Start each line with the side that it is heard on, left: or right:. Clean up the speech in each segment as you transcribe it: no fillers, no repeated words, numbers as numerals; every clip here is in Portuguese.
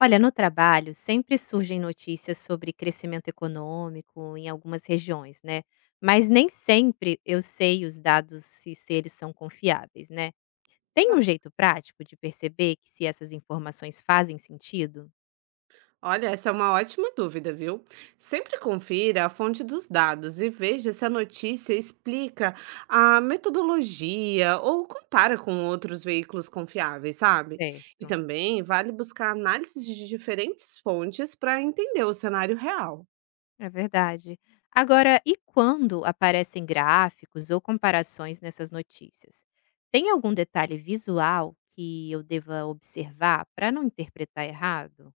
left: Olha, no trabalho sempre surgem notícias sobre crescimento econômico em algumas regiões, né? Mas nem sempre eu sei os dados se eles são confiáveis, né? Tem um jeito prático de perceber que se essas informações fazem sentido?
right: Olha, essa é uma ótima dúvida, viu? Sempre confira a fonte dos dados e veja se a notícia explica a metodologia ou compara com outros veículos confiáveis, sabe? E
left: Certo,
right: também vale buscar análises de diferentes fontes para entender o cenário real.
left: é verdade. Agora, e quando aparecem gráficos ou comparações nessas notícias? Tem algum detalhe visual que eu deva observar para não interpretar errado?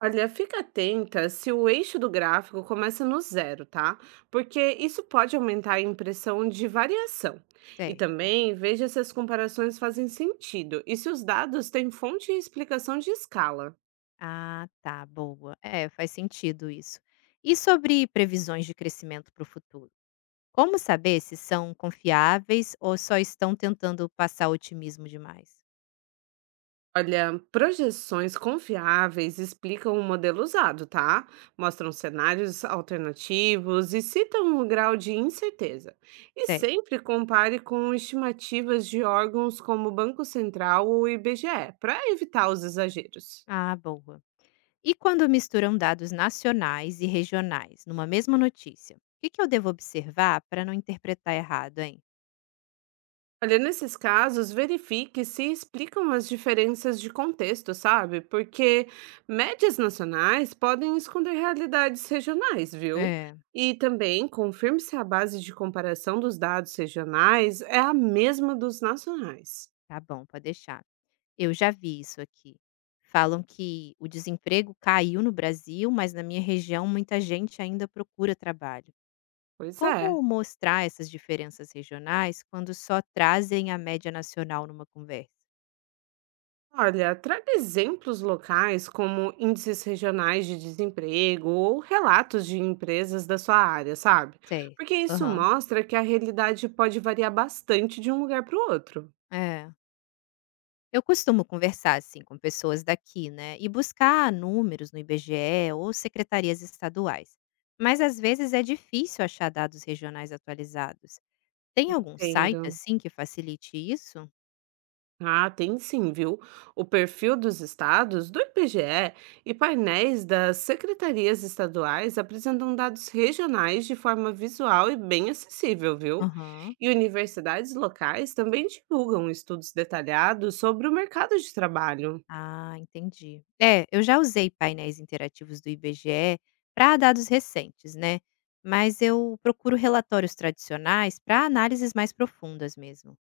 right: Olha, fica atenta se o eixo do gráfico começa no zero, tá? Porque isso pode aumentar a impressão de variação. E
left: Certo.
right: também veja se as comparações fazem sentido e se os dados têm fonte e explicação de escala.
left: Ah, tá, boa. É, faz sentido isso. E sobre previsões de crescimento para o futuro? Como saber se são confiáveis ou só estão tentando passar otimismo demais?
right: Olha, projeções confiáveis explicam o modelo usado, tá? Mostram cenários alternativos e citam o grau de incerteza. E
left: Certo.
right: sempre compare com estimativas de órgãos como o Banco Central ou o IBGE, para evitar os exageros.
left: Ah, boa. E quando misturam dados nacionais e regionais numa mesma notícia? O que eu devo observar para não interpretar errado, hein?
right: Olha, nesses casos, verifique se explicam as diferenças de contexto, sabe? Porque médias nacionais podem esconder realidades regionais, viu?
left: É,
right: E também confirme se a base de comparação dos dados regionais é a mesma dos nacionais.
left: tá bom, pode deixar. Eu já vi isso aqui. Falam que o desemprego caiu no Brasil, mas na minha região muita gente ainda procura trabalho.
right: Pois é.
left: Como mostrar essas diferenças regionais quando só trazem a média nacional numa conversa?
right: Olha, traga exemplos locais como índices regionais de desemprego ou relatos de empresas da sua área, sabe? Porque
left: Certo.
right: isso
left: Aham.
right: mostra que a realidade pode variar bastante de um lugar para o outro.
left: É. Eu costumo conversar assim com pessoas daqui, né? E buscar números no IBGE ou secretarias estaduais. Mas às vezes é difícil achar dados regionais atualizados. Tem algum site
right: Entendo.
left: assim que facilite isso?
right: Ah, tem sim, viu? O perfil dos estados, do IBGE e painéis das secretarias estaduais apresentam dados regionais de forma visual e bem acessível, viu?
left: Aham.
right: E universidades locais também divulgam estudos detalhados sobre o mercado de trabalho.
left: Ah, entendi. É, eu já usei painéis interativos do IBGE para dados recentes, né? Mas eu procuro relatórios tradicionais para análises mais profundas mesmo.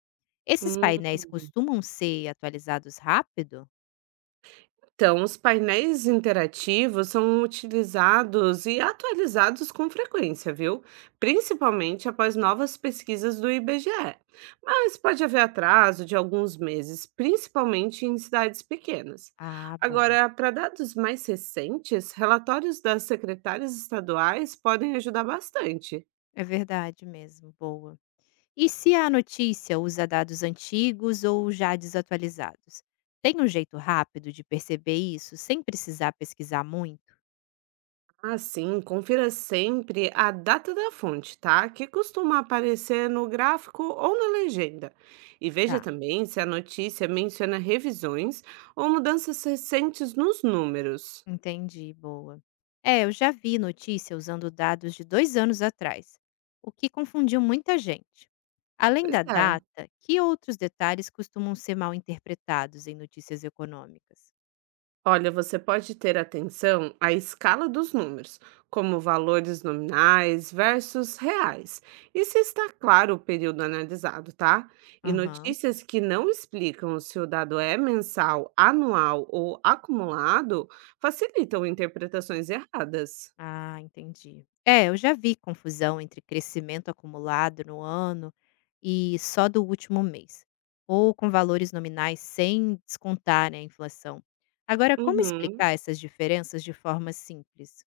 left: Esses painéis
right: Hum.
left: costumam ser atualizados rápido?
right: Então, os painéis interativos são utilizados e atualizados com frequência, viu? Principalmente após novas pesquisas do IBGE. Mas pode haver atraso de alguns meses, principalmente em cidades pequenas.
left: Ah, bom.
right: Agora, para dados mais recentes, relatórios das secretárias estaduais podem ajudar bastante.
left: É verdade mesmo, boa. E se a notícia usa dados antigos ou já desatualizados? Tem um jeito rápido de perceber isso sem precisar pesquisar muito?
right: Ah, sim, confira sempre a data da fonte, tá? Que costuma aparecer no gráfico ou na legenda. E veja
left: Tá.
right: também se a notícia menciona revisões ou mudanças recentes nos números.
left: Entendi, boa. É, eu já vi notícia usando dados de dois anos atrás, o que confundiu muita gente. Além
right: Pois
left: da
right: é.
left: data, que outros detalhes costumam ser mal interpretados em notícias econômicas?
right: Olha, você pode ter atenção à escala dos números, como valores nominais versus reais, e se está claro o período analisado, tá? E
left: Aham.
right: notícias que não explicam se o dado é mensal, anual ou acumulado facilitam interpretações erradas.
left: Ah, entendi. É, eu já vi confusão entre crescimento acumulado no ano e só do último mês, ou com valores nominais sem descontar, né, a inflação. Agora, como
right: Uhum.
left: explicar essas diferenças de forma simples?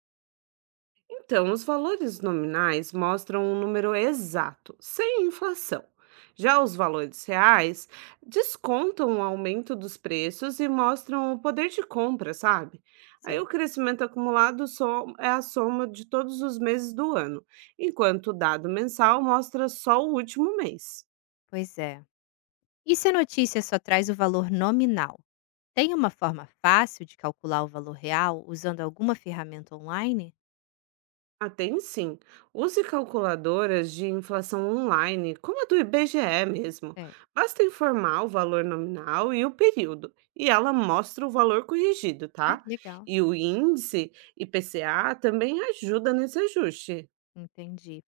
right: Então, os valores nominais mostram um número exato, sem inflação. Já os valores reais descontam o aumento dos preços e mostram o poder de compra, sabe? Aí o
left: Sei.
right: crescimento acumulado só é a soma de todos os meses do ano, enquanto o dado mensal mostra só o último mês.
left: Pois é. E se a notícia só traz o valor nominal? Tem uma forma fácil de calcular o valor real usando alguma ferramenta online?
right: Ah, tem sim. Use calculadoras de inflação online, como a do IBGE mesmo.
left: É,
right: Basta informar o valor nominal e o período, e ela mostra o valor corrigido,
left: ah,
right: tá?
left: que legal.
right: E o índice IPCA também ajuda nesse ajuste.
left: Entendi.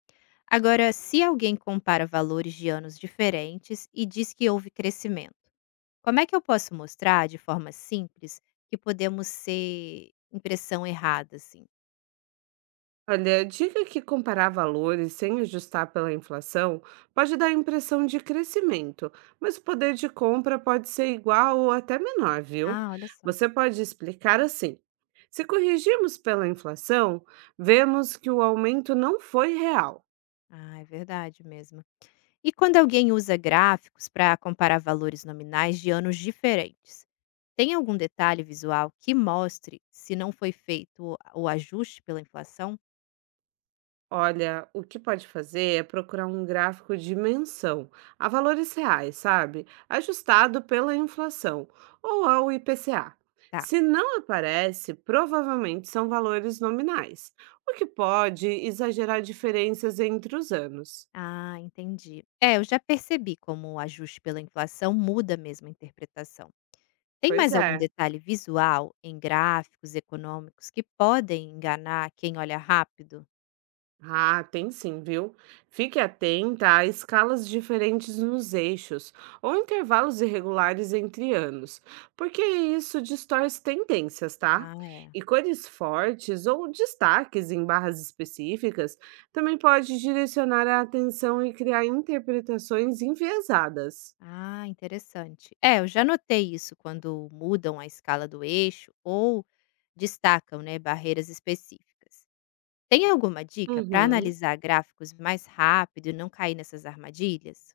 left: Agora, se alguém compara valores de anos diferentes e diz que houve crescimento, como é que eu posso mostrar de forma simples que podemos ser impressão errada, assim?
right: Olha, diga que comparar valores sem ajustar pela inflação pode dar a impressão de crescimento, mas o poder de compra pode ser igual ou até menor, viu?
left: Ah, olha só.
right: Você pode explicar assim: se corrigirmos pela inflação, vemos que o aumento não foi real.
left: Ah, é verdade mesmo. E quando alguém usa gráficos para comparar valores nominais de anos diferentes, tem algum detalhe visual que mostre se não foi feito o ajuste pela inflação?
right: Olha, o que pode fazer é procurar um gráfico de menção a valores reais, sabe? Ajustado pela inflação ou ao IPCA.
left: Tá.
right: Se não aparece, provavelmente são valores nominais, o que pode exagerar diferenças entre os anos.
left: Ah, entendi. É, eu já percebi como o ajuste pela inflação muda mesmo a interpretação. Tem
right: Pois
left: mais algum
right: é.
left: detalhe visual em gráficos econômicos que podem enganar quem olha rápido?
right: Ah, tem sim, viu? Fique atenta a escalas diferentes nos eixos ou intervalos irregulares entre anos, porque isso distorce tendências, tá?
left: Ah, é.
right: E cores fortes ou destaques em barras específicas também pode direcionar a atenção e criar interpretações enviesadas.
left: Ah, interessante. É, eu já notei isso quando mudam a escala do eixo ou destacam, né, barreiras específicas. Tem alguma dica para
right: Uhum.
left: analisar gráficos mais rápido e não cair nessas armadilhas?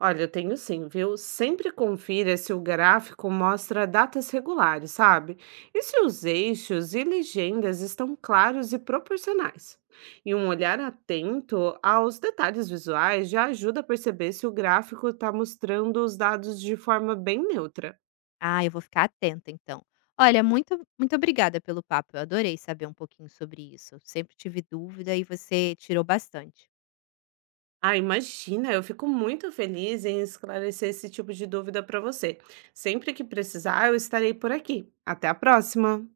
right: Olha, eu tenho sim, viu? Sempre confira se o gráfico mostra datas regulares, sabe? E se os eixos e legendas estão claros e proporcionais. E um olhar atento aos detalhes visuais já ajuda a perceber se o gráfico está mostrando os dados de forma bem neutra.
left: Ah, eu vou ficar atenta então. Olha, muito, muito obrigada pelo papo. Eu adorei saber um pouquinho sobre isso. Eu sempre tive dúvida e você tirou bastante.
right: Ah, imagina, eu fico muito feliz em esclarecer esse tipo de dúvida para você. Sempre que precisar, eu estarei por aqui. Até a próxima!